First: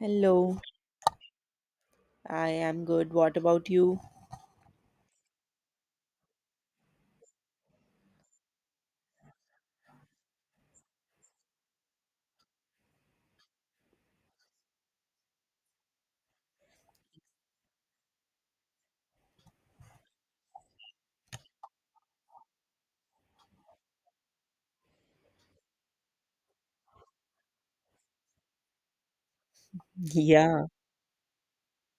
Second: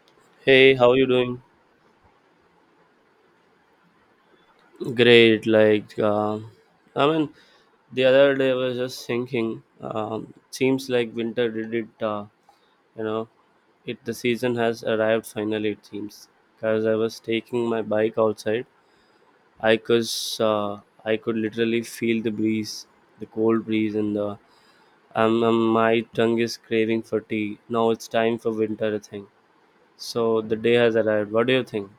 Hello, Hey, how you doing? I am good. What about you? Great. I mean, the other day I was just thinking. Seems like winter did it. You know, it the season has arrived finally. It seems because I was taking my bike outside. I could uh, I could literally feel the breeze, the cold breeze, and the my tongue is craving for tea. Now it's time for winter. I think so. The Yeah, day has arrived. What do you think?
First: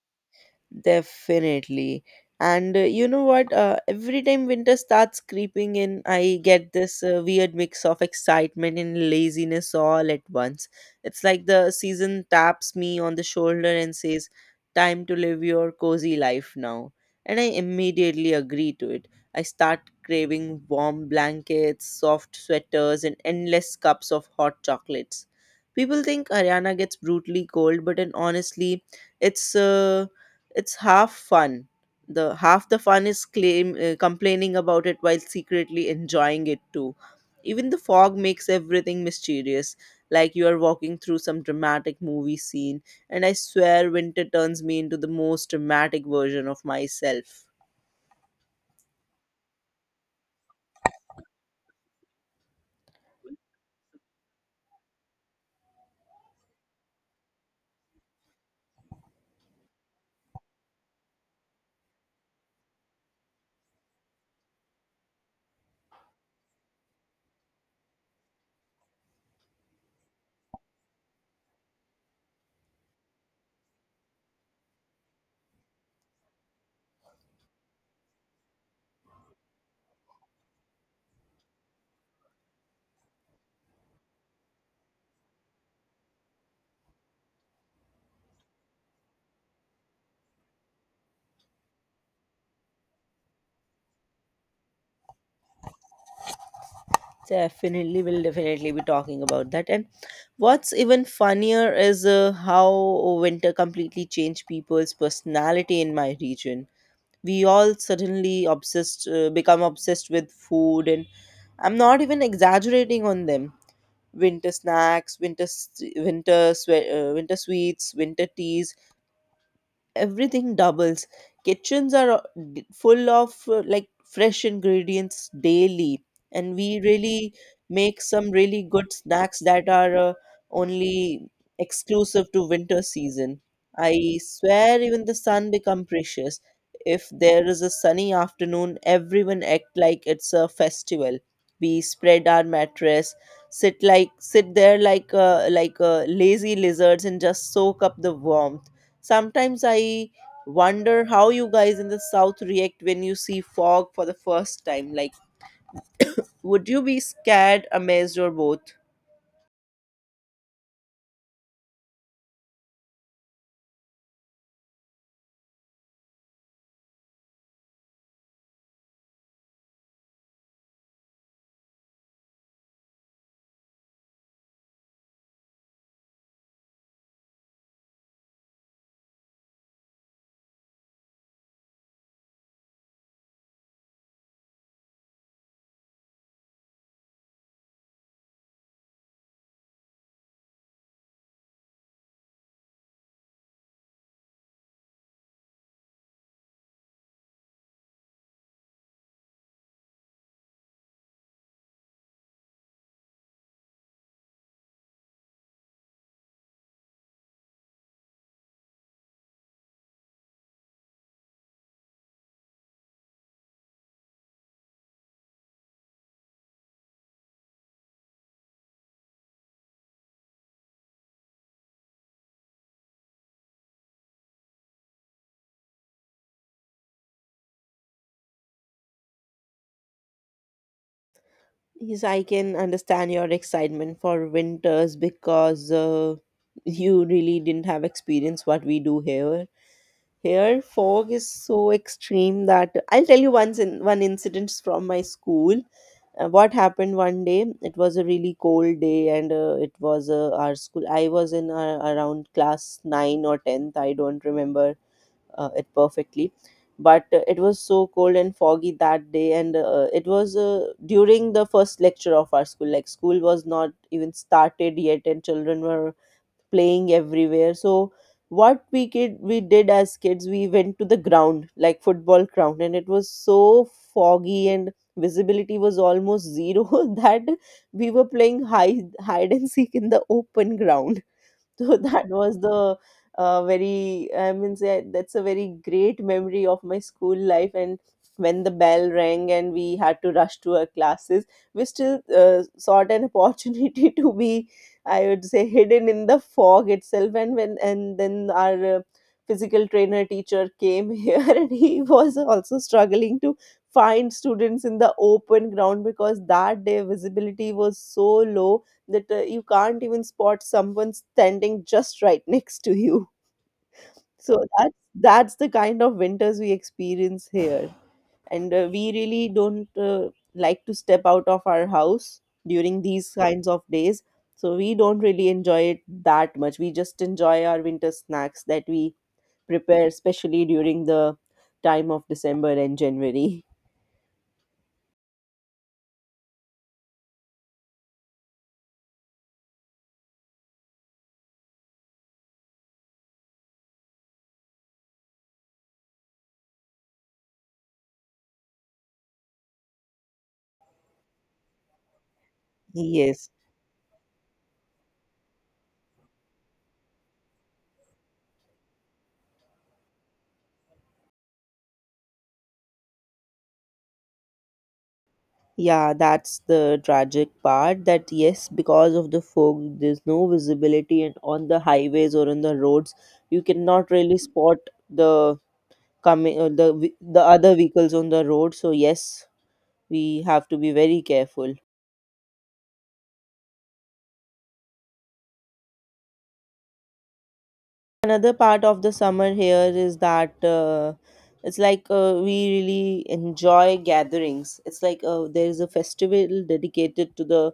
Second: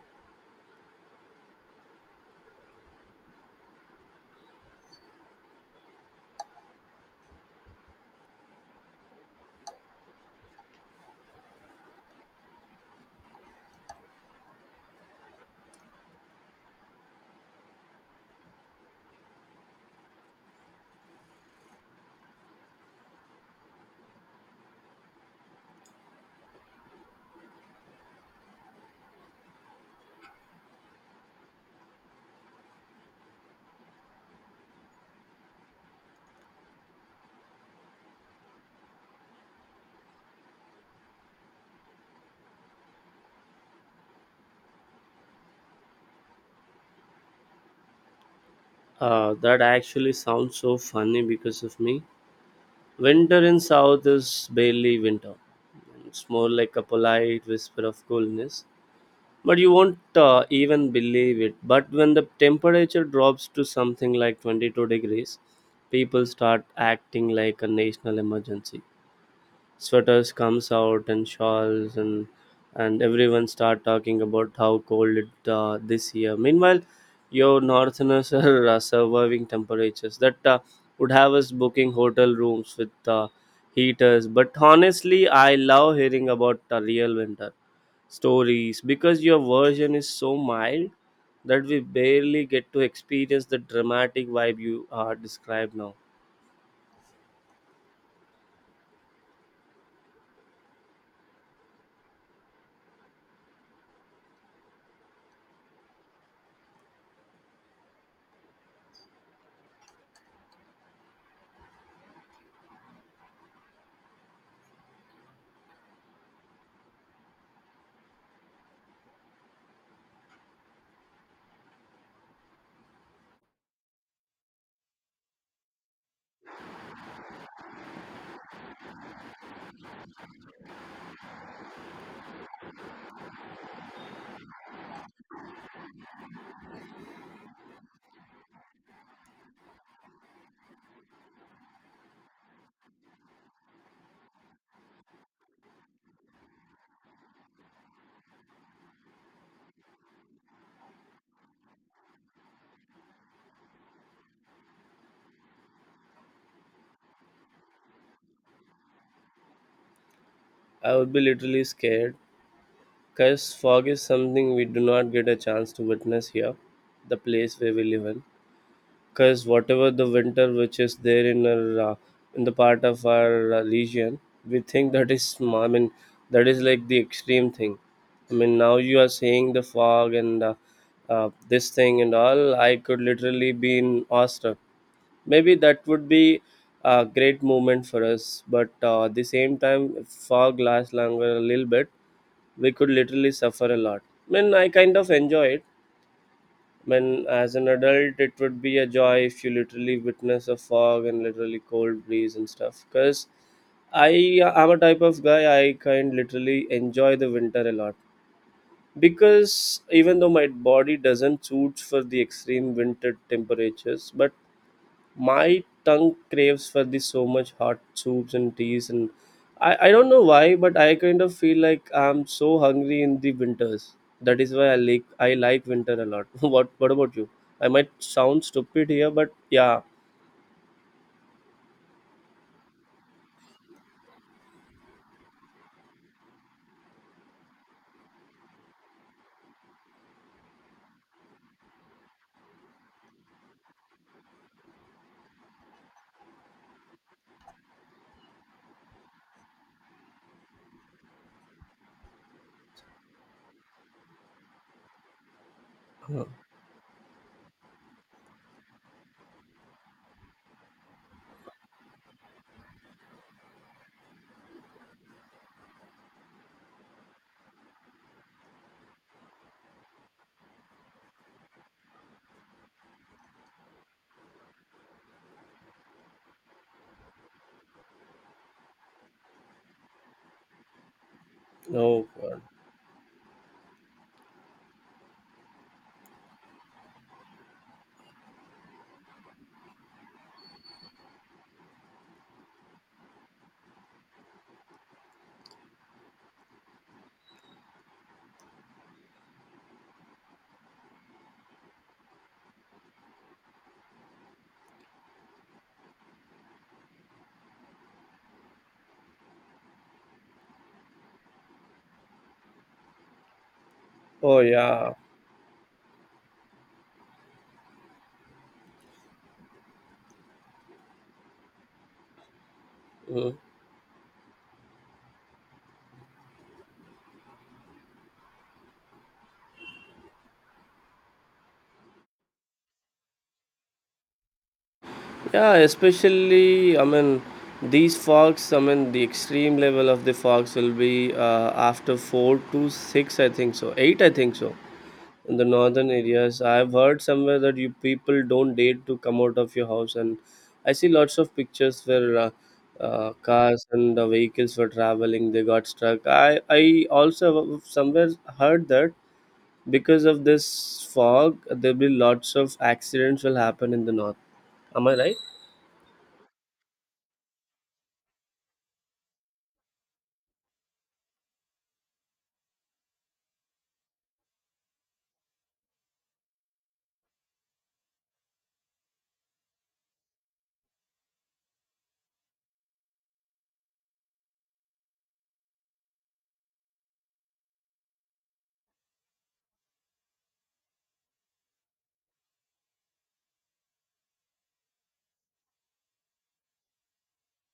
definitely. And you know what? Every time winter starts creeping in, I get this weird mix of excitement and laziness all at once. It's like the season taps me on the shoulder and says, time to live your cozy life now. And I immediately agree to it. I start craving warm blankets, soft sweaters, and endless cups of hot chocolates. People think Haryana gets brutally cold, but and honestly, it's. Uh, it's half fun, the half the fun is claim complaining about it while secretly enjoying it too. Even the fog makes everything mysterious, like you are walking through some dramatic movie scene. And I swear winter turns me into the most dramatic version of myself. That actually sounds so funny because of me. Winter in South is barely winter. It's more like a polite whisper of coolness. But you won't even believe it. But when the temperature drops to something like 22 degrees, people start acting like a national emergency. Sweaters comes out and shawls, and everyone start talking about how cold it this year. Meanwhile, your northerners are surviving temperatures that would have us booking hotel rooms with heaters. But honestly, I love hearing about the real winter stories because your version is so mild that we barely get to experience the dramatic vibe you described. Now Definitely, we'll definitely be talking about that. And what's even funnier is how winter completely changed people's personality in my region. We all suddenly obsessed uh, become obsessed with food, and I'm not even exaggerating on them. Winter snacks, winter sweets, winter teas, everything doubles. Kitchens are full of like fresh ingredients daily, and we really make some really good snacks that are only exclusive to winter season. I swear, even the sun become precious. If there is a sunny afternoon, everyone act like it's a festival. We spread our mattress, sit there like lazy lizards, and just soak up the warmth. Sometimes I wonder how you guys in the south react when you see fog for the first time. Like, would you be scared, amazed, or both? I would be literally scared. Because fog is something we do not get a chance to witness here, the place where we live in. Because whatever the winter which is there in our, in the part of our region, we think that is, that is like the extreme thing. I mean, now you are saying the fog and this thing and all, I could literally be in awestruck. Maybe that would be a great moment for us, but at the same time, if fog lasts longer a little bit, we could literally suffer a lot. I mean, I kind of enjoy it. I mean, as an adult, it would be a joy if you literally witness a fog and literally cold breeze and stuff. Because I am a type of guy I kind literally enjoy the winter a lot. Because even though my body doesn't suit for the extreme winter temperatures, but my tongue craves for this so much hot soups and teas. And I don't know why but I kind of feel like I'm so hungry in the winters, that is why I like winter a lot. What about you? I might sound stupid here, but yeah. Yes, I can understand your excitement for winters because you really didn't have experience what we do here. Here, fog is so extreme that I'll tell you once in one incident from my school. What happened, one day it was a really cold day, and it was our school, I was in around class 9 or 10th, I don't remember it Huh. perfectly. But it was so cold and foggy that day, and it was during the first lecture of our school, like school was not even started yet and children were playing everywhere. So what we did as kids, we went to the ground, like football ground, and it was so foggy and visibility was almost zero that we were playing hide and seek in the open ground. So Oh that was god. the I mean, that's a very great memory of my school life. And when the bell rang and we had to rush to our classes, we still sought an opportunity to be, I would say, hidden in the fog itself. And when and then our physical trainer teacher came here, and he was also struggling to find students in the open ground, because that day visibility was so low that you can't even spot someone standing just right next to you. Oh So that's yeah. that's the kind of winters we experience here, and we really don't like to step out of our house during these Mhm. kinds of days. So we don't really enjoy it that much. We just enjoy our winter snacks that we prepare, especially during the time of December and January. Yeah, especially, I mean, these fogs, I mean, the extreme level of the fogs will be after 4 to 6, I think so, 8, I think so. In the northern areas I've heard somewhere that you people don't dare to come out of your house. And I see lots of pictures where Yes. cars and vehicles were traveling, they got struck. I also somewhere heard that because of this fog there'll be lots of accidents will happen in the north. Am I right? Yeah, that's the tragic part, that yes, because of the fog, there's no visibility, and on the highways or on the roads, you cannot really spot the coming the other vehicles on the road. So yes, we have to be very careful. Another part of the summer here is that it's like we really enjoy gatherings. It's like there is a festival dedicated to the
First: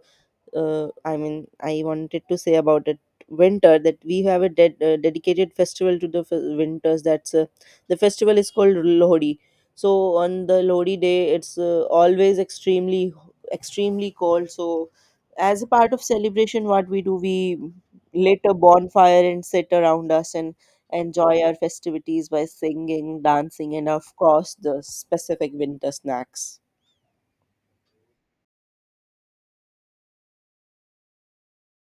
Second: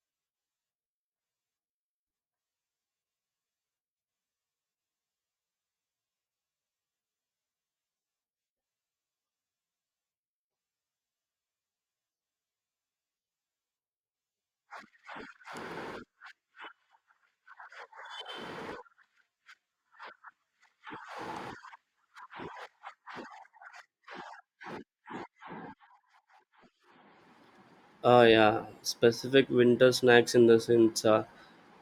I mean, I wanted to say about it, winter, that we have a dedicated festival to the winters. That's the festival is called Lohri. So on the Lohri day, it's always extremely cold. So as a part of celebration, what we do, we lit a bonfire and sit around us and enjoy our festivities by singing, dancing, and of course the specific winter snacks. Oh yeah, specific winter snacks in the sense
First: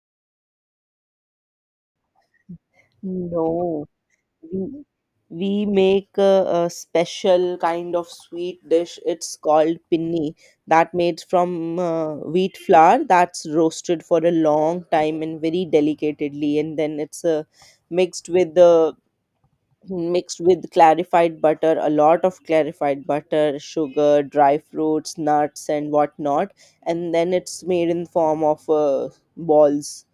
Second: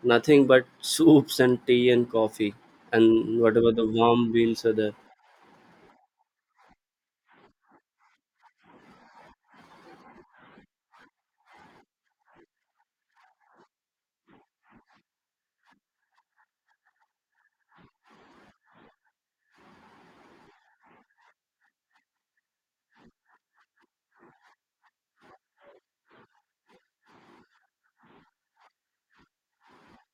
nothing but soups and tea and coffee and whatever the No. warm meals are we there. we make a special kind of sweet dish, it's called pinni, that made from wheat flour that's roasted for a long time and very delicately, and then it's mixed with the mixed with clarified butter, a lot of clarified butter, sugar, dry fruits, nuts, and whatnot. And then it's made in form of balls,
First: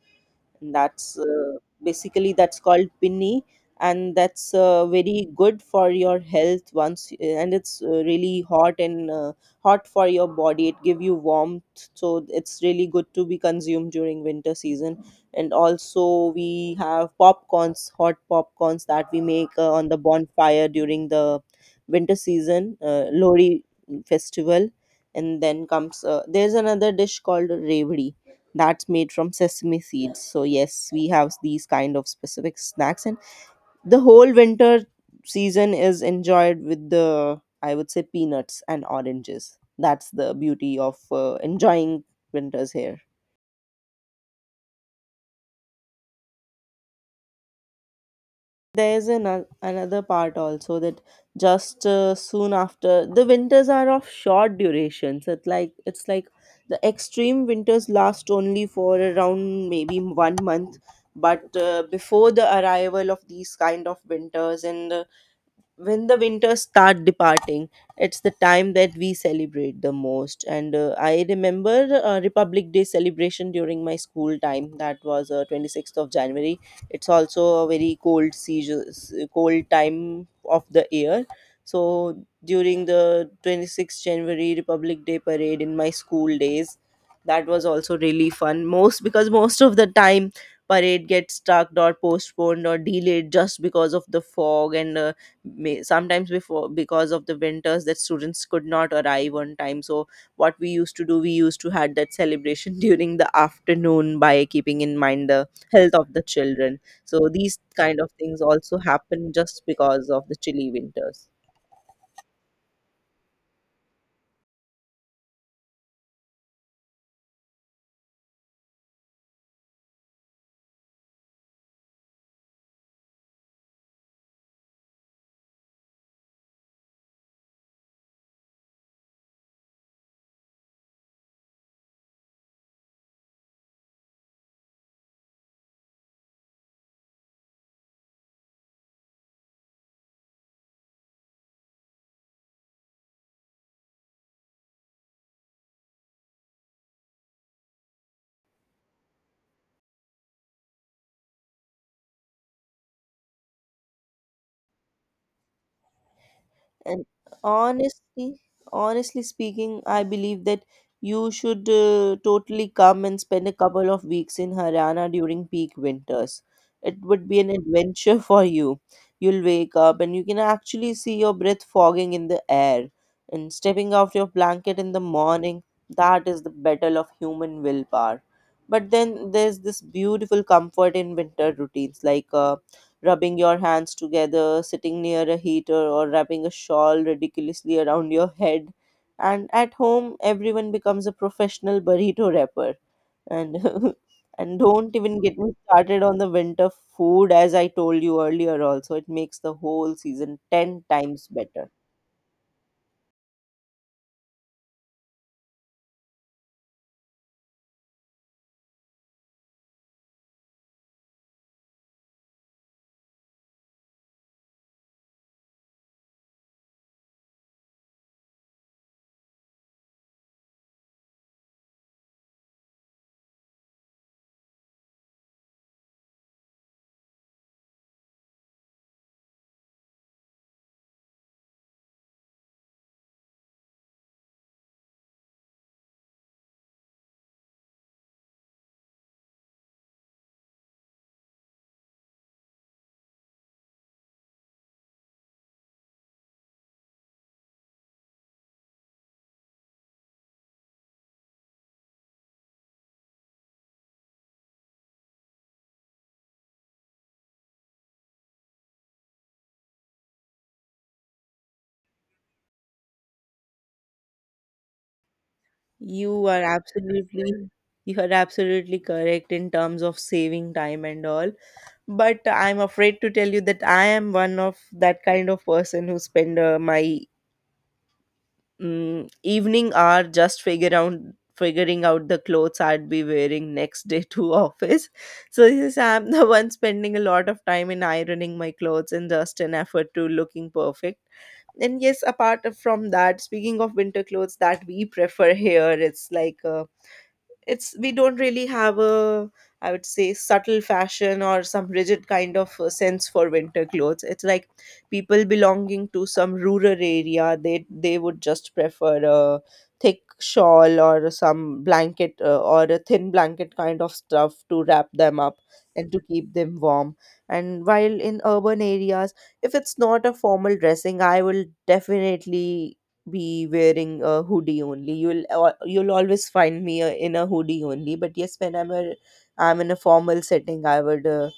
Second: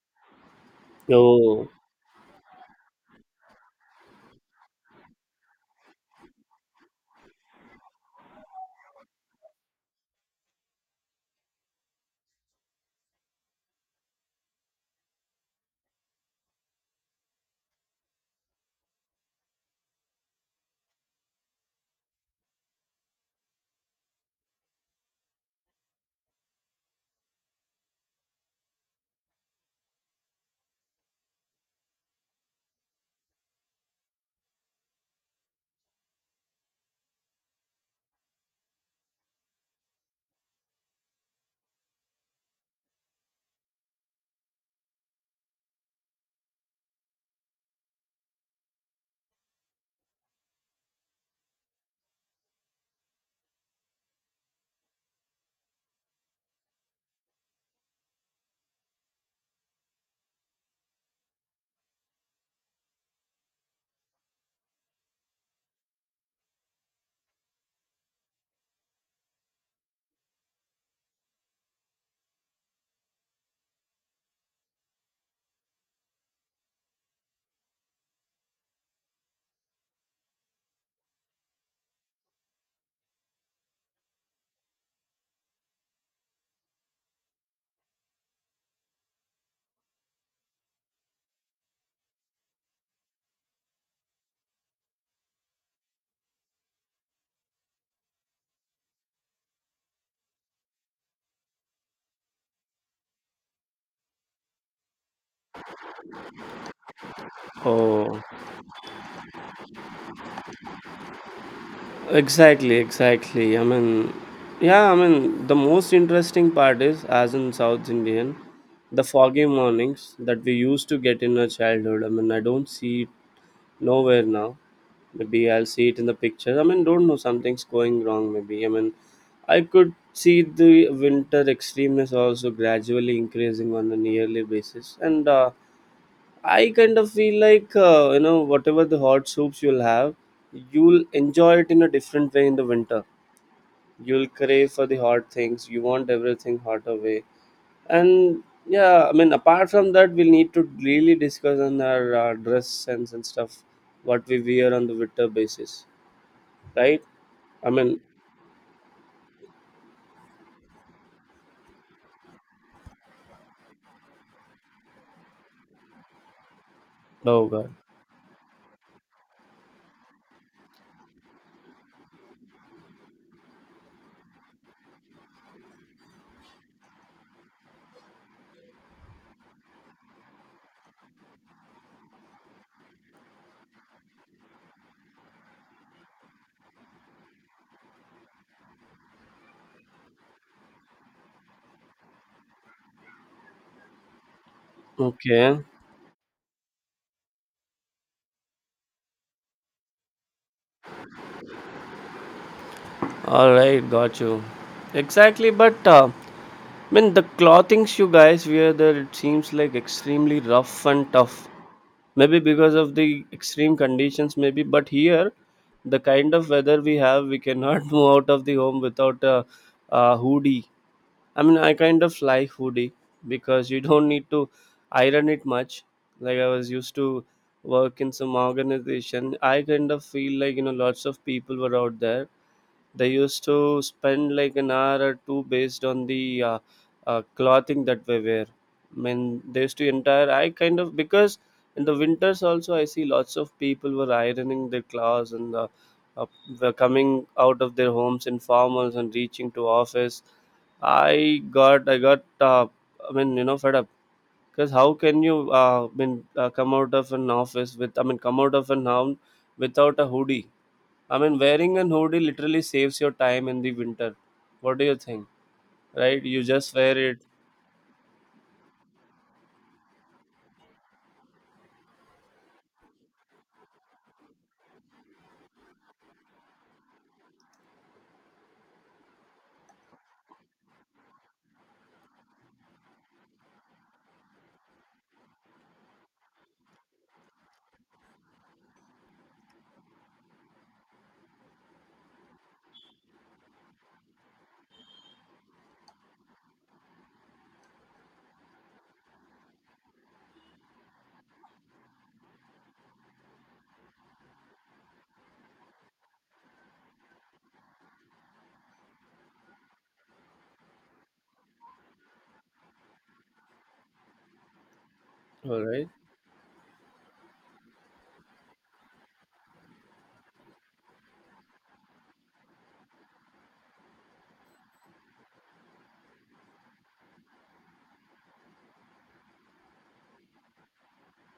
and that's Oh. basically that's called pinni. And that's very good for your health once, and it's really hot, and hot for your body, it give you warmth, so it's really good to be consumed during winter season. And also we have popcorns, hot popcorns, that we make on the bonfire during the winter season, Lori festival. And then comes there's another dish called revdi, that's made from sesame seeds. So yes, we have these kind of specific snacks, and the whole winter season is enjoyed with the, I would say, peanuts and oranges. That's the beauty of enjoying winters here. There is an, another part also, that just soon after the winters are of short durations. It's like the extreme winters last only for around maybe 1 month, but before the arrival of these kind of winters, and when the winters start departing, it's the time that we celebrate the most. And I remember Republic Day celebration during my school time, that was 26th of January. It's also a very cold season, cold time of the year. So during the 26th January Republic Day parade in my school days, that was also really fun, most because most of the time parade gets stuck or postponed or delayed just because of the fog. And sometimes before, because of the winters, that students could not arrive on time. So what we used to do, we used to had that celebration during the afternoon, by keeping in mind the health of the children. So these kind of Oh, things also happen just because of the chilly winters. exactly, exactly. I mean, yeah, I mean, the most interesting part is, as in South Indian, the foggy mornings that we used to get in our childhood. I mean, I don't see it nowhere now. Maybe I'll see it in the pictures. I mean, don't know, something's going wrong, maybe. I mean, I could see the winter extremeness also gradually increasing on a yearly basis. And I kind of feel like you know whatever the hot soups you'll have, you'll enjoy it in a different way in the winter. You'll crave for the hot things. You want everything hot away. And yeah, I mean apart from that, we'll need to really discuss on our dress sense and stuff, what we wear on the winter basis, right? And I mean, honestly, honestly speaking, I believe that you should totally come and spend a couple of weeks in Haryana during peak winters. It would be oh an god. adventure for you. You'll wake up and you can actually see your breath fogging in the air, and stepping out your blanket in the morning, that is the battle of human willpower. But then there's this beautiful comfort in winter routines, like rubbing your hands together, sitting near a heater, or wrapping a shawl ridiculously around your head. And at home, everyone becomes a professional burrito wrapper. And and don't even get me Okay. started on the winter food, as I told you earlier. Also, it makes the whole season 10 times better. All right, got you. Exactly, but. I mean, the clothings you guys wear there, it seems like extremely rough and tough. Maybe because of the extreme conditions, maybe. But here, the kind of weather we have, we cannot move out of the home without a hoodie. I mean, I kind of like hoodie because you don't need to iron it much. Like I was used to work in some organization. I kind of feel like, you know, lots of people were out there, they used to spend like an hour or two based on the clothing that we wear. I mean, they used to entire. I kind of because in the winters also I see lots of people were ironing their clothes and uh, were coming out of their homes in formals and reaching to office. I got I mean, you know, fed up because how can you I mean come out of an office with I mean come out of an home without a hoodie. I mean, wearing an hoodie literally saves your time in the winter. What do you think? Right? You You are just wear it. absolutely you are absolutely correct in terms of saving time and all, but I'm afraid to tell you that I am one of that kind of person who spend my evening hour just figure out figuring out the clothes I'd be wearing next day to office. So yes, I'm the one spending a lot of time in ironing my clothes and just an effort to looking perfect. And yes, apart from that, speaking of winter clothes that we prefer here, it's like it's we don't really have a, I would say, subtle fashion or some rigid kind of sense for winter clothes. It's like people belonging to some rural area, they would just prefer a thick shawl or some blanket, or a thin blanket kind of stuff, to wrap them up All right. and to keep them warm. And while in urban areas, if it's not a formal dressing, I will definitely be wearing a hoodie only. You'll always find me in a hoodie only. But yes, when I'm in a formal setting, I would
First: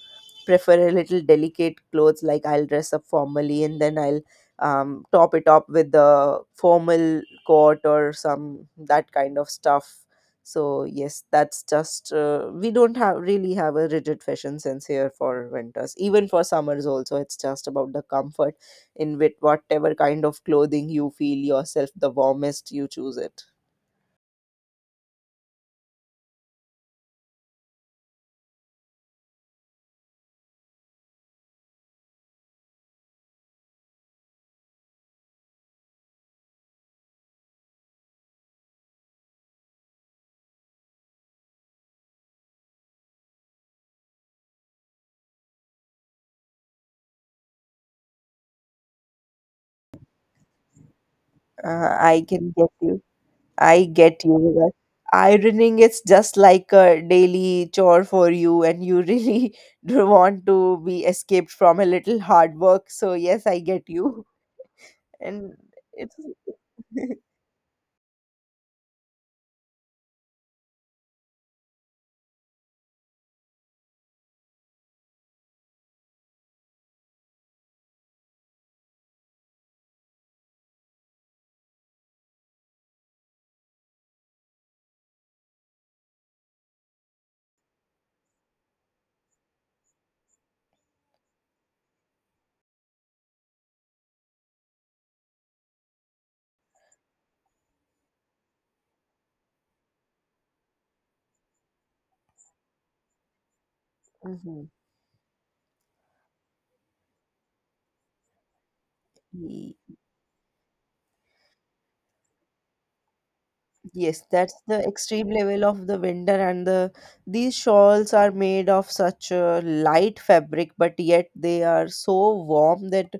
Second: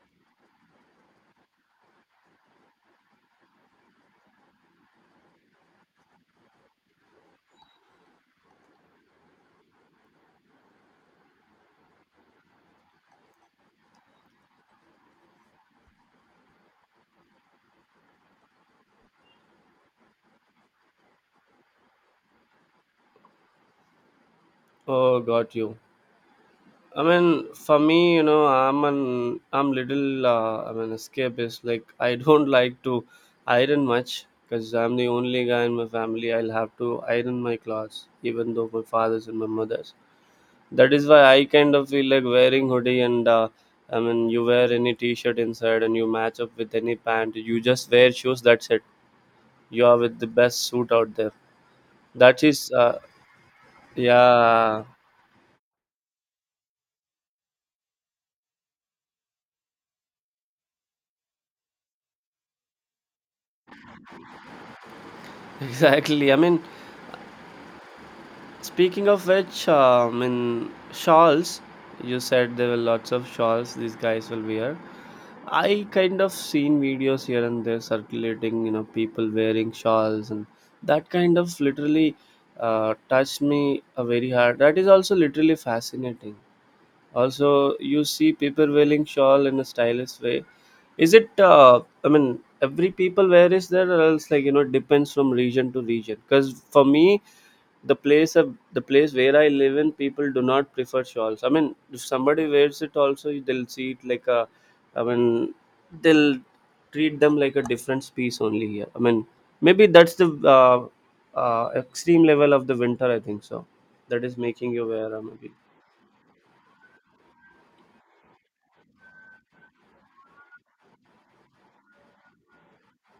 prefer a little delicate clothes, like I'll dress up formally, and then I'll top it up with the formal coat or some that kind of stuff. So yes, that's just we don't have really have a rigid fashion sense here for winters, even for summers also, it's just about the comfort in with whatever kind of clothing you feel yourself the warmest, you choose it. Oh, got you. I mean, for me, you know, I'm little I'm an escapist. Like I don't like to iron much because I'm the only guy in my family. I'll have to iron my clothes, even though my father's and my mother's. That is why I kind of feel like wearing hoodie. And I mean, you wear any t-shirt inside and you match up with any pant. You just wear shoes. That's it, you are with the best suit out there. uh, i That can is, get you I get you. Because yeah, ironing is just like a daily chore for you, and you really do want to be escaped from a little hard work. So, yes, I get you. And it's. exactly. I mean, speaking of which, I mean, shawls, you said there were lots of shawls these guys will wear. I kind of seen videos here and there circulating, you know, people wearing shawls, and that kind of literally touched me very hard. That is also literally fascinating. Also, you see people wearing shawl in a stylish way. Is it? I mean, every people where is there, or else like you know, it depends from region to region. Because for me, the place where I live in, people do not prefer shawls. I mean, if somebody wears it, also they'll see it like a. I mean, they'll treat them like a different piece only here. I mean, maybe Mhm. that's the extreme level of the winter. I think so. Yes, That is that's making the you wear. A extreme mean. level of the winter, and the these shawls are made of such a light fabric, but yet they are so warm that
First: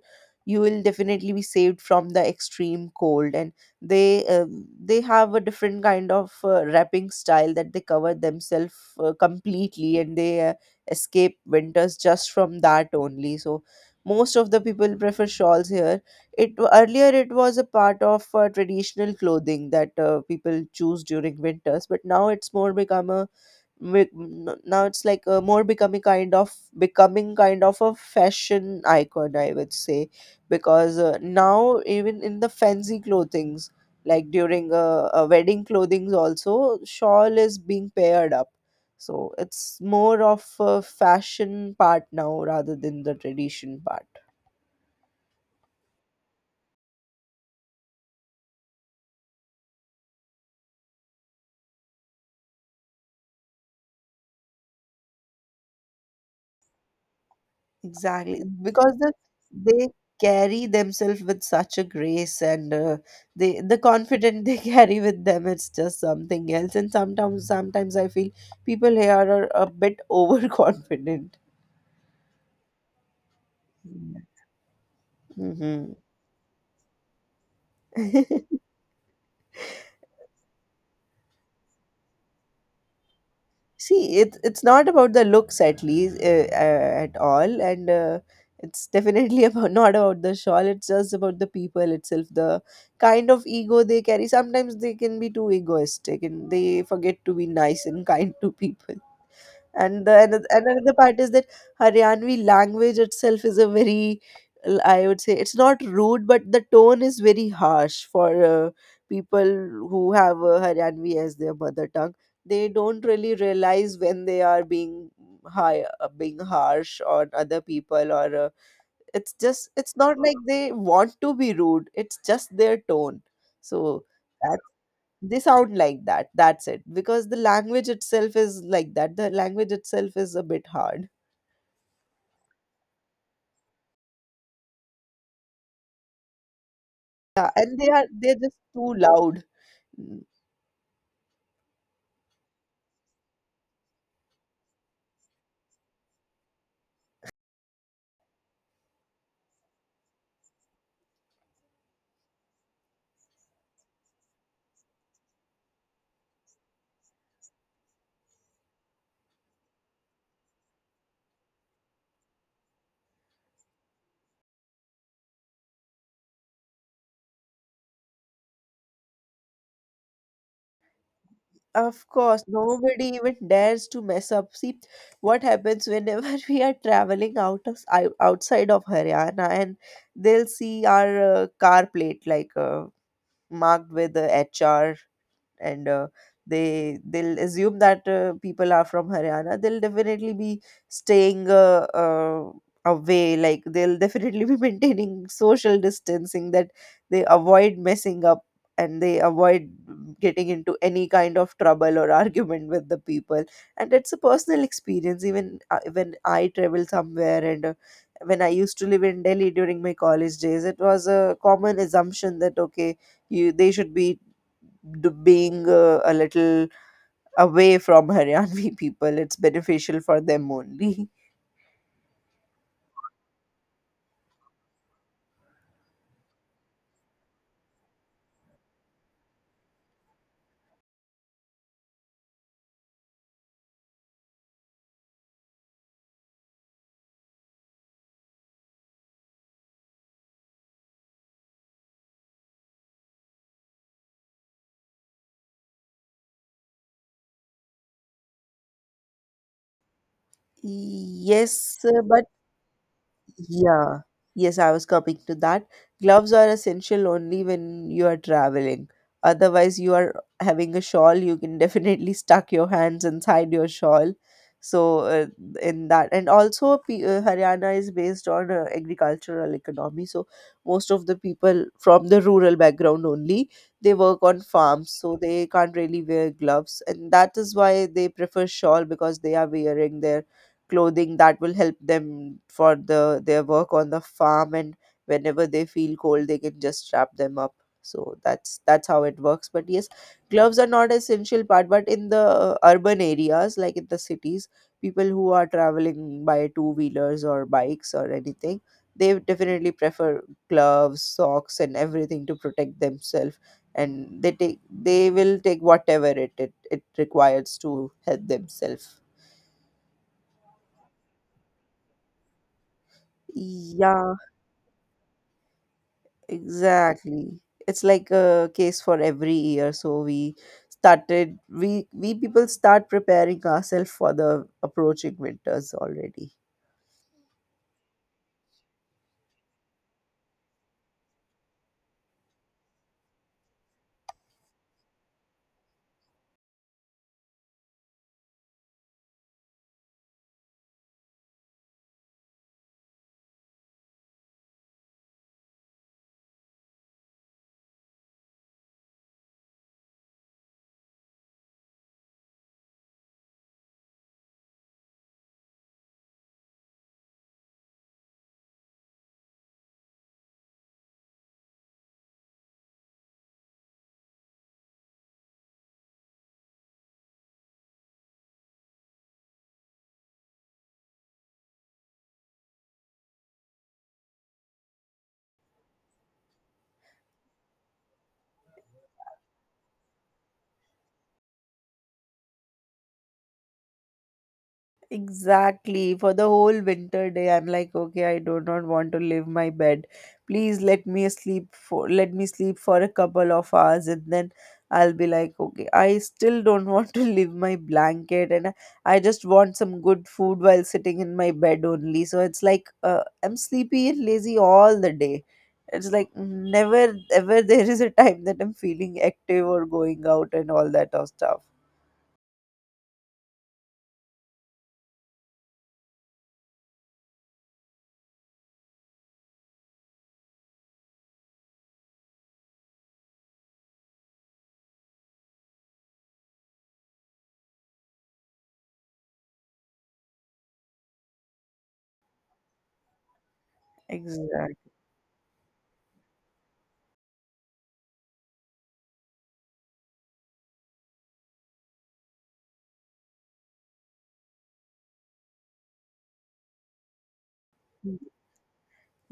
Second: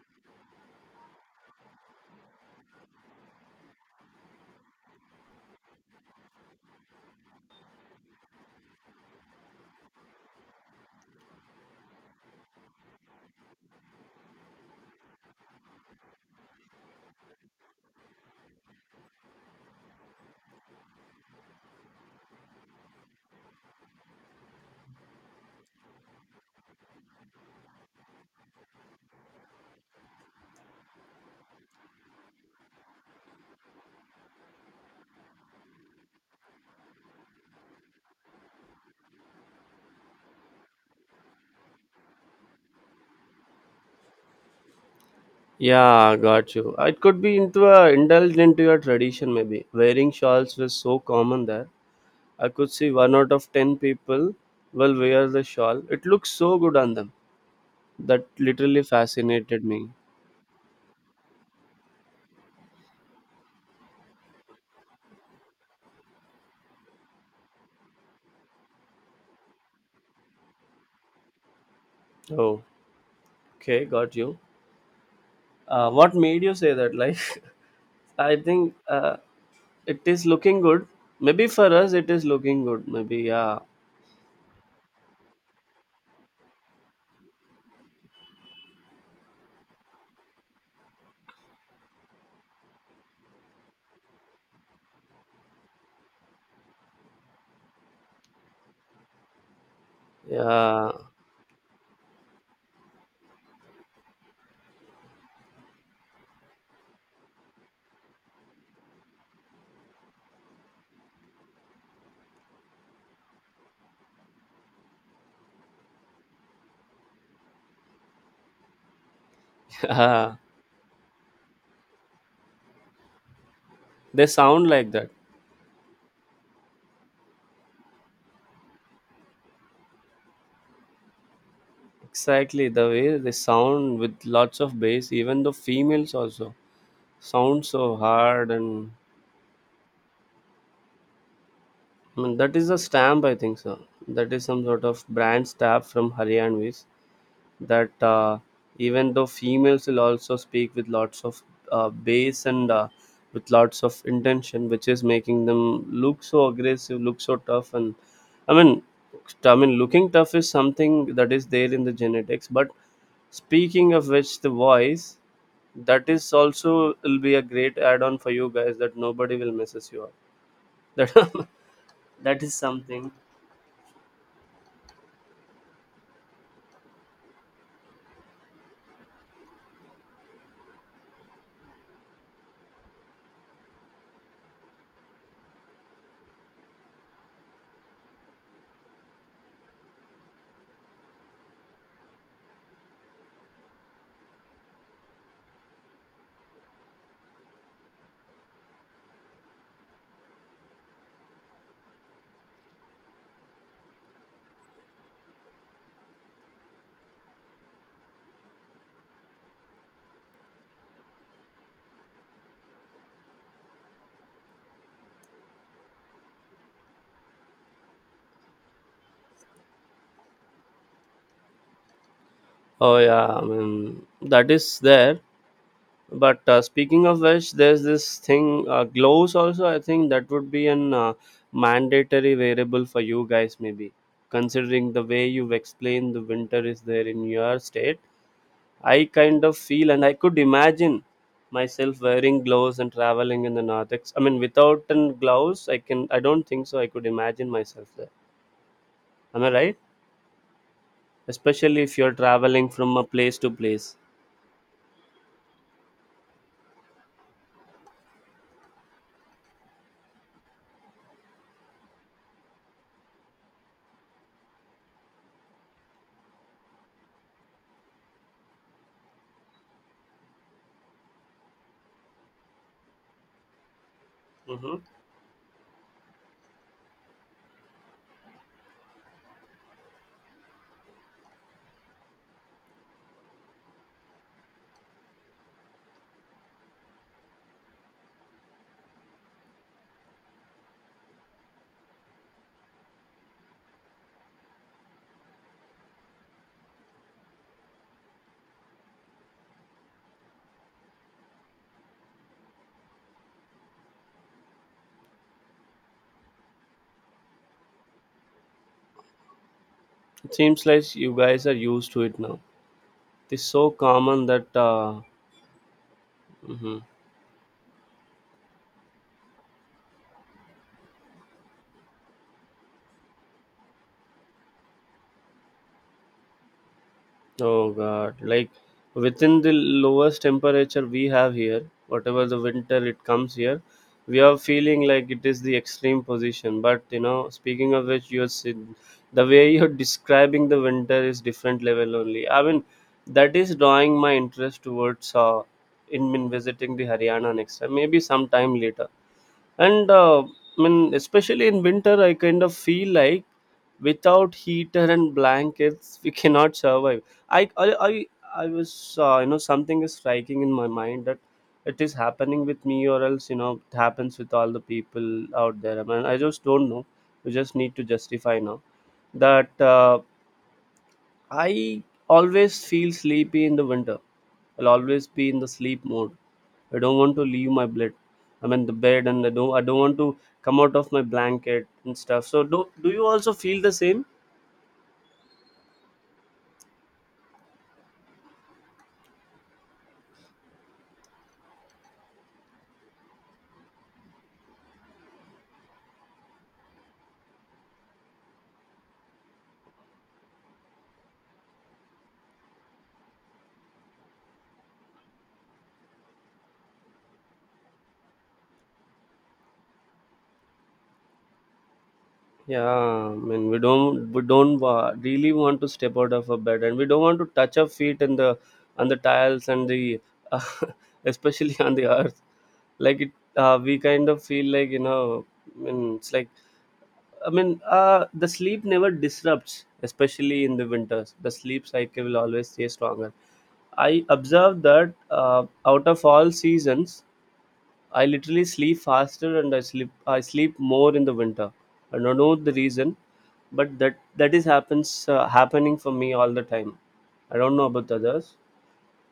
you will definitely be saved from the extreme cold. And they have a different kind of wrapping style that they cover themselves completely, and they escape winters just from that only. So most of the people prefer shawls here. It Earlier it was a part of traditional clothing that people choose during winters, but now it's more become a now it's like a more becoming kind of a fashion icon, I would say, because now even in the fancy clothings, like during a wedding clothings also, shawl is being paired up. So it's more of a fashion part now rather than the tradition part. Yeah, got you. It could be into a indulged into your tradition maybe. Wearing shawls was so common there. I could see one out of ten people will wear the shawl. It looks so good on them. That Exactly, literally because fascinated they me. carry themselves with such a grace and the confidence they carry with them, it's just something else. And sometimes I feel people here are a bit overconfident. Oh, okay, got you. Mm-hmm. What made you say that? Like, I think it is looking good. Maybe for us, it is looking good. Maybe yeah, See, it's not about the looks, at least at all, and it's definitely about not about the shawl. It's just about the people itself, the kind of ego they carry. Sometimes they can be too egoistic, and they forget to be nice and kind to people. And yeah. another part is that Haryanvi language itself is a very I would say it's not rude, but the tone is very harsh for people who have Haryanvi as their mother tongue. They don't really realize when they are being harsh on other people, or it's just it's not like they want to be rude. It's just their tone. So They sound like that. they sound like that. That's it, because the language itself is like that. The language itself is a bit hard. Exactly the way they sound with lots of bass, even the females also Yeah, sound and so they're hard. just And too loud. Mm, I mean, that is a stamp, I think so. That is some sort of brand stamp from Haryanvis, that even though females will also speak with lots of bass and with lots of intention, which is making them look so aggressive, look so tough. And I mean, I mean, looking tough is something that is there in the genetics. But speaking of which, the voice, that is also will be a great add-on for you guys that nobody will messes you up. That of that course is nobody something. even dares to mess up. See what happens whenever we are traveling outside of Haryana and they'll see our car plate, like marked with HR, and they they'll assume that people are from Haryana. They'll definitely be staying away. Like they'll definitely be maintaining social distancing, that they avoid messing up and they avoid getting into any kind of trouble or argument with the people. And it's a personal experience, even when I travel somewhere, and when I used to live in Delhi during my college days, it was a common assumption that, okay, you they should be being a little away from Haryanvi people. It's beneficial for them only. Oh yeah, I mean that is there. But speaking of which, there's this thing gloves also. I think that would be an mandatory variable for you guys maybe, considering the way you've explained the winter is there in your state. I kind of feel and I could imagine myself wearing gloves and traveling in the north. I mean, without an gloves, I can. I don't think so. I could imagine myself there. Am I right? Yes, Especially if you're but traveling from a place to place. yeah. Yes, I was coming to that. Gloves are essential only when you are traveling. Otherwise, you are having a shawl, you can definitely stuck your hands inside your shawl. So, in that, and also, Haryana is based on agricultural economy. So, most of the people from the rural background only, they work on Mm-hmm. farms. So, they can't really wear gloves. And that is why they prefer shawl, because they are wearing their clothing that will help them for their work on the farm. And whenever they feel cold, they can just wrap them up. So that's how it works. But yes, gloves are not essential part, but in the urban areas, like in the cities, people who are traveling by two wheelers or bikes or anything, they definitely prefer gloves, socks and everything to protect themselves. And they will take whatever it requires to help themselves. It seems like you guys are used to it now. It's so Yeah. common that mhm. Exactly. It's like a case for every year. So we people start preparing ourselves for the approaching winters already. Oh god, like within the lowest temperature we have here, whatever the winter it comes here, we are feeling like it is the extreme position. But you know, speaking of which, the way you're describing the winter is different level only. I mean, that is drawing my interest towards in visiting the Haryana next time, maybe sometime later and I mean especially in winter I kind of feel like without heater and blankets we cannot survive i i i, I was something is striking in my mind that it is happening with me or else it happens with all the people out there. I mean, I just don't know. We just need to justify now that I always feel sleepy in the winter. I'll always be in the sleep mode. I don't want to leave my bed. I mean the bed, and I don't want to come out of my blanket and stuff. So do you also feel the same? Exactly. For the whole winter day, I'm like, okay, I do not want to leave my bed. Please let me sleep for a couple of hours, and then I'll be like, okay, I still don't want to leave my blanket, and I just want some good food while sitting in my bed only. So it's like, I'm sleepy and lazy all the day. It's like never ever there is a time that I'm feeling active or going out and all that of stuff. Yeah, I mean we don't wa- really want to step out of our bed, and we don't want to touch our feet and the on the tiles and the especially on the earth. Like it, we kind of feel like it's like the sleep never disrupts, especially in the winters. The sleep cycle will always stay stronger. I observed Exactly. that out of all seasons, I literally sleep faster and I sleep more in the winter. I don't know the reason, but that is happens happening for me all the time. I don't know about others.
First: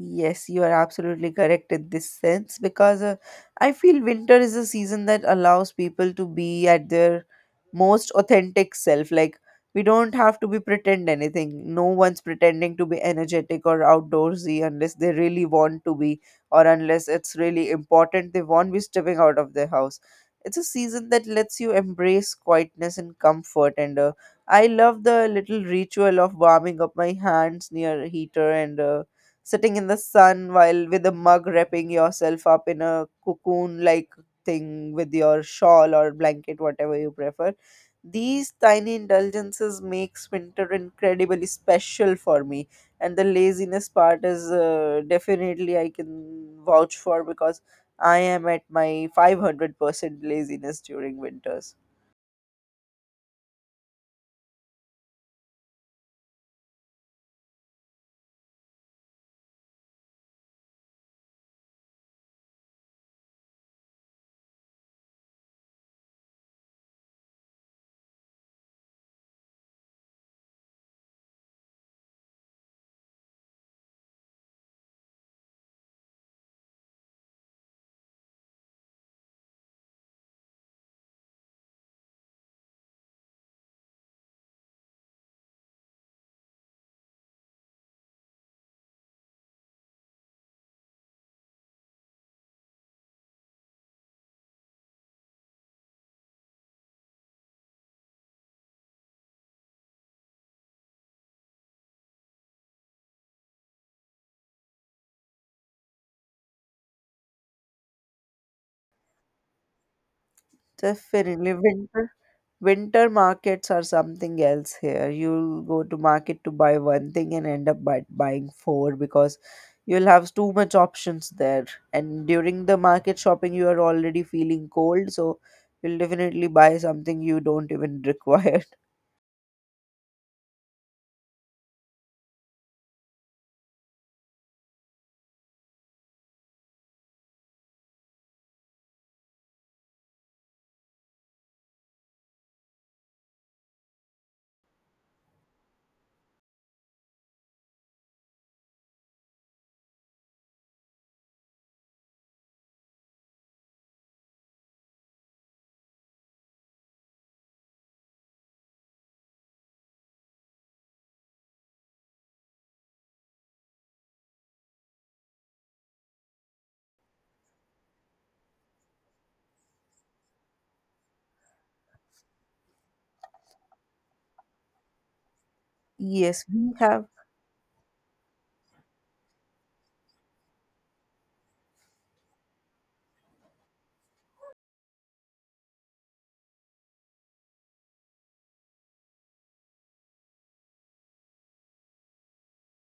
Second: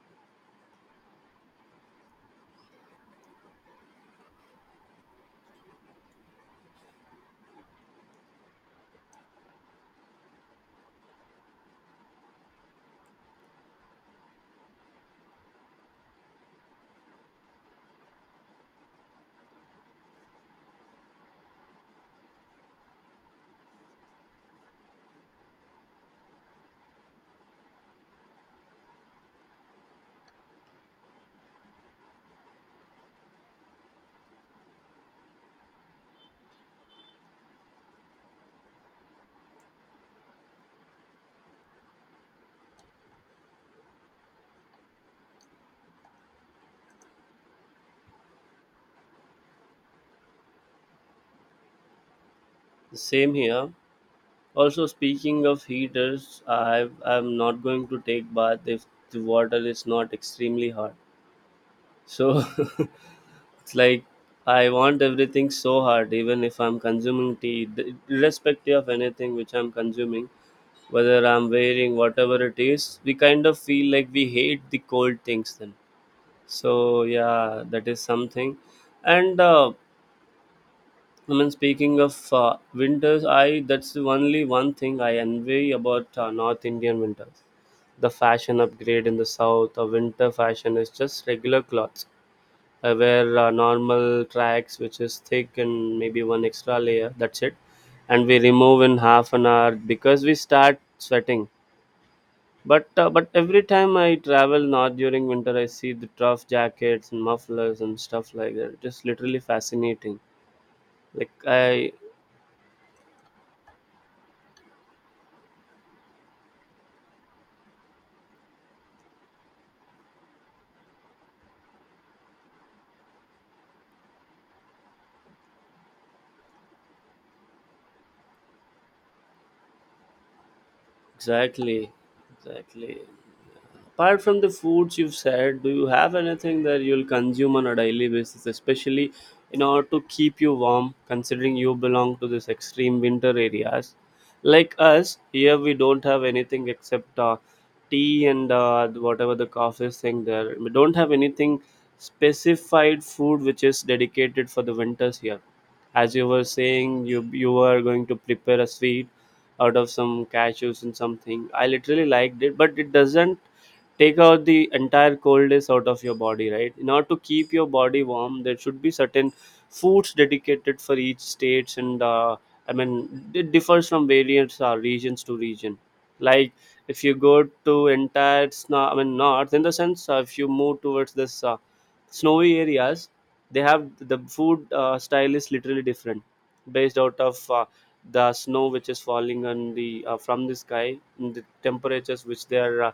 Yes, you are absolutely correct in this sense, because I feel winter is a season that allows people to be at their most authentic self. Like, we don't have to be pretend anything. No one's pretending to be energetic or outdoorsy unless they really want to be, or unless it's really important they want to be stepping out of their house. It's a season that lets you embrace quietness and comfort. And I love the little ritual of warming up my hands near a heater, and sitting in the sun while with a mug, wrapping yourself up in a cocoon like thing with your shawl or blanket, whatever you prefer. These tiny indulgences makes winter incredibly special for me. And the laziness part is definitely I can vouch for, because I am at my 500% laziness during winters. Same here. Also, speaking of heaters, I'm not going to take bath if the water is not extremely hot. So it's like I want everything so hard, even if I'm consuming tea, irrespective of anything which I'm consuming, whether I'm wearing whatever it is, we kind of feel like we hate the cold things then. So, yeah, that is something. And I mean, speaking of winters, I that's the only one thing I envy about North Indian winters. The fashion upgrade in the south, the winter fashion is just regular clothes. I wear normal tracks, which is thick and maybe one extra layer. That's it. And we remove in half an hour because we start sweating. But every time I travel, not during winter, I see the tough jackets and mufflers and stuff like that. It is literally fascinating. Like Definitely I winter. Winter markets are something else here. You'll go to market to buy one thing and end up buying four, because you'll have too much options there. And during the market shopping, you are already feeling cold, so you'll definitely buy something you don't even require. exactly, exactly. Apart from the foods you've said, do you have anything that you'll consume on a daily basis, especially in order to keep you warm, considering you belong to this extreme winter areas? Like us, here we don't have anything except tea and whatever the coffee thing there. We don't have anything specified food which is dedicated for the winters here. As you were saying, you are going to prepare a sweet out of some cashews and something. I literally liked it, but it doesn't take out the entire coldness out of your body right in order to keep your body warm there should be certain foods dedicated for each states and I mean it differs from various regions to region Yes, like we if have. you go to entire snow I mean north in the sense if you move towards this snowy areas they have the food style is literally different based out of the snow which is falling on the from the sky and the temperatures which they are uh,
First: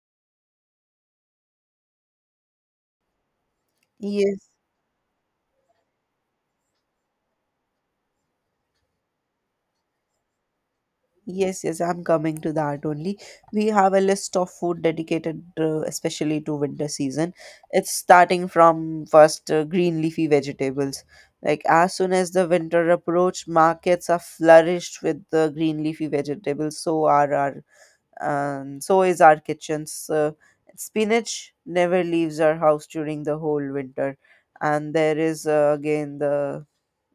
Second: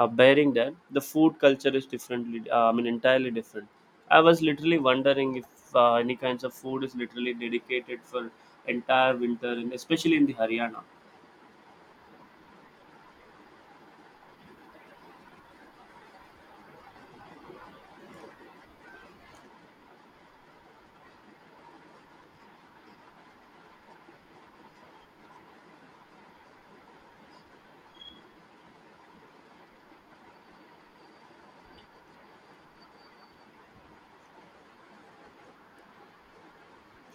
uh, bearing that the food culture is differently I mean entirely different. I was Yes, literally wondering if any kinds of food is literally dedicated for entire winter and especially in the Haryana. yes, yes, I'm coming to that only. We have a list of food dedicated especially to winter season. It's starting from first green leafy vegetables. Like as soon as the winter approach, markets are flourished with the green leafy vegetables. So are our, so is our kitchens. Spinach never leaves our house during the whole winter. And there is again the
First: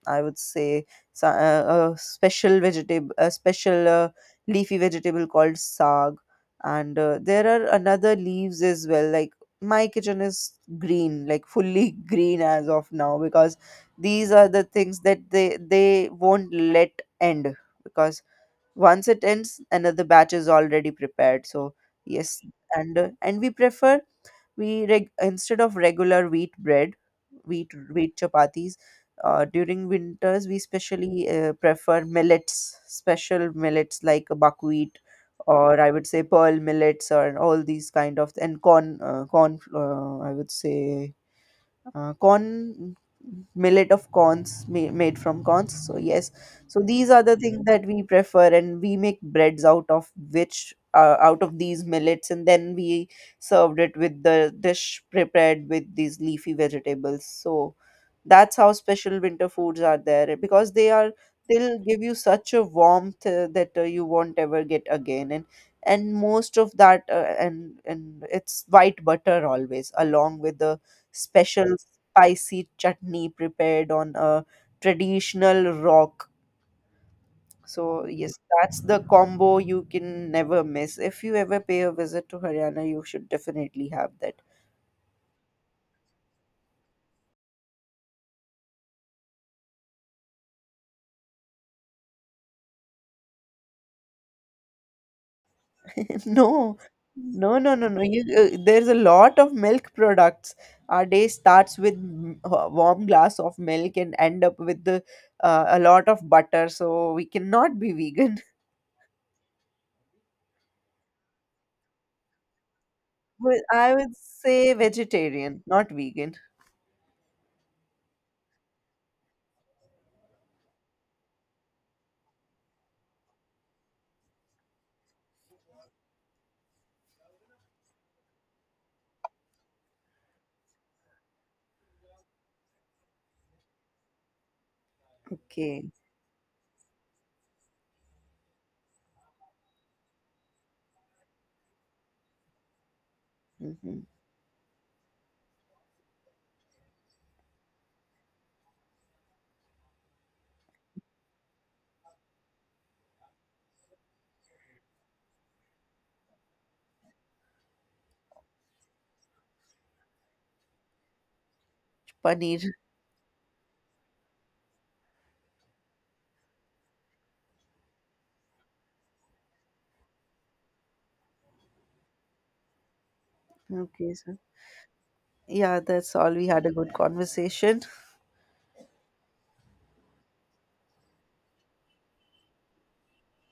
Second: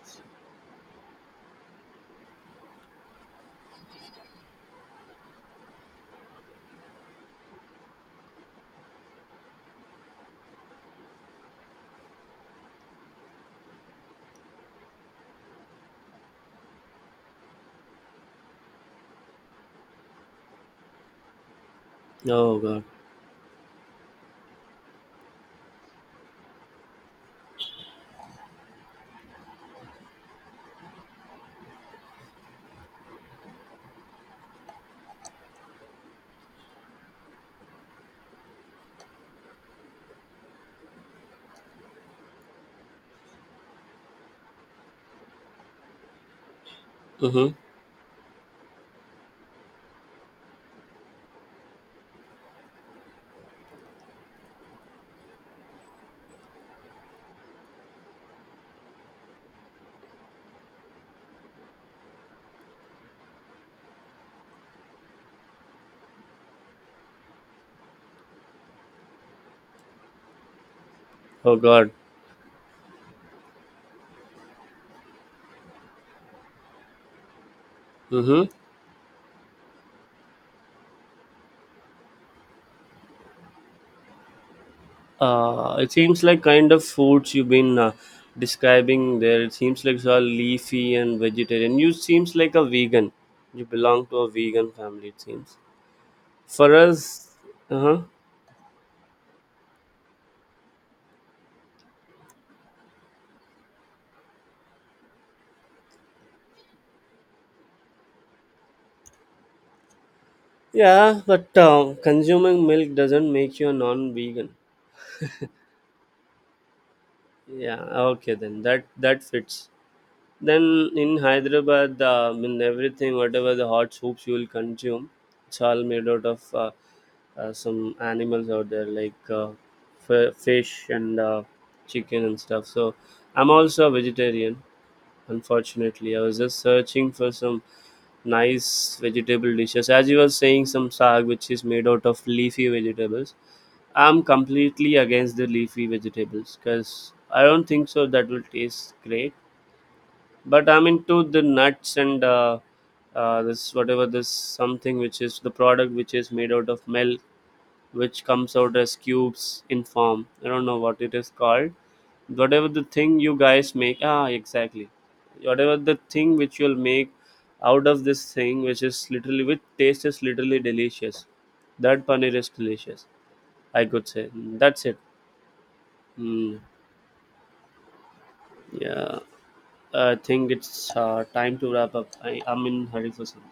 I would say a special vegetable, a special leafy vegetable called sag. And there are another leaves as well. Like my kitchen is green, like fully green as of now, because these are the things that they won't let end, because once it ends, another batch is already prepared. So yes. Oh god. And we prefer, instead of regular wheat bread, wheat chapatis, during winters we specially prefer millets, special millets like buckwheat, or I would say pearl millets or all these kind of. And corn corn I would say corn millet, of corns made from corns. So yes, so these are the Mm-hmm. things that we prefer, and we make breads out of which, out of these millets, and then we served it with the dish prepared with these leafy vegetables. So that's how special winter foods are there, because they are they'll give you such a warmth, that you won't ever get again. And most of that and it's white butter always, along with the Oh special god. spicy chutney prepared on a traditional rock. So, yes, Mm-hmm. that's the combo you can never miss. If you ever pay a visit to Haryana, you should definitely have that. It seems like kind of foods you've been describing there. It seems like it's all leafy and vegetarian. You seems like a vegan. You belong to a vegan family. It seems. For No, us, no, no, uh no, huh. no. You, there's a lot of milk products. Our day starts with a warm glass of milk and end up with the, a lot of butter, so we cannot be vegan. Yeah, but consuming milk doesn't make Well, you a I would non-vegan. say vegetarian, not vegan. Yeah, okay then that fits. Then in Hyderabad, I mean everything, whatever the hot soups you will consume, it's all made out of some animals out there like fish and chicken and stuff. So I'm also a vegetarian. Okay. Unfortunately, I was just searching for some nice vegetable dishes. As you were saying, some saag which is made out of leafy vegetables. Mhm. I'm completely against the leafy vegetables because I don't think so that will taste great. But I'm into the nuts and this whatever this something which is the product which is made out of milk, which comes out as cubes in form. I don't know what it is called. Whatever Paneer. the thing you guys make, ah, exactly. Whatever the thing which you'll make out of this thing, which is literally which taste is literally delicious. That paneer is delicious. I could Okay, say so that's it. yeah, that's all. We Hmm. had a good conversation. Yeah, I think it's time to wrap up. I'm in hurry for something.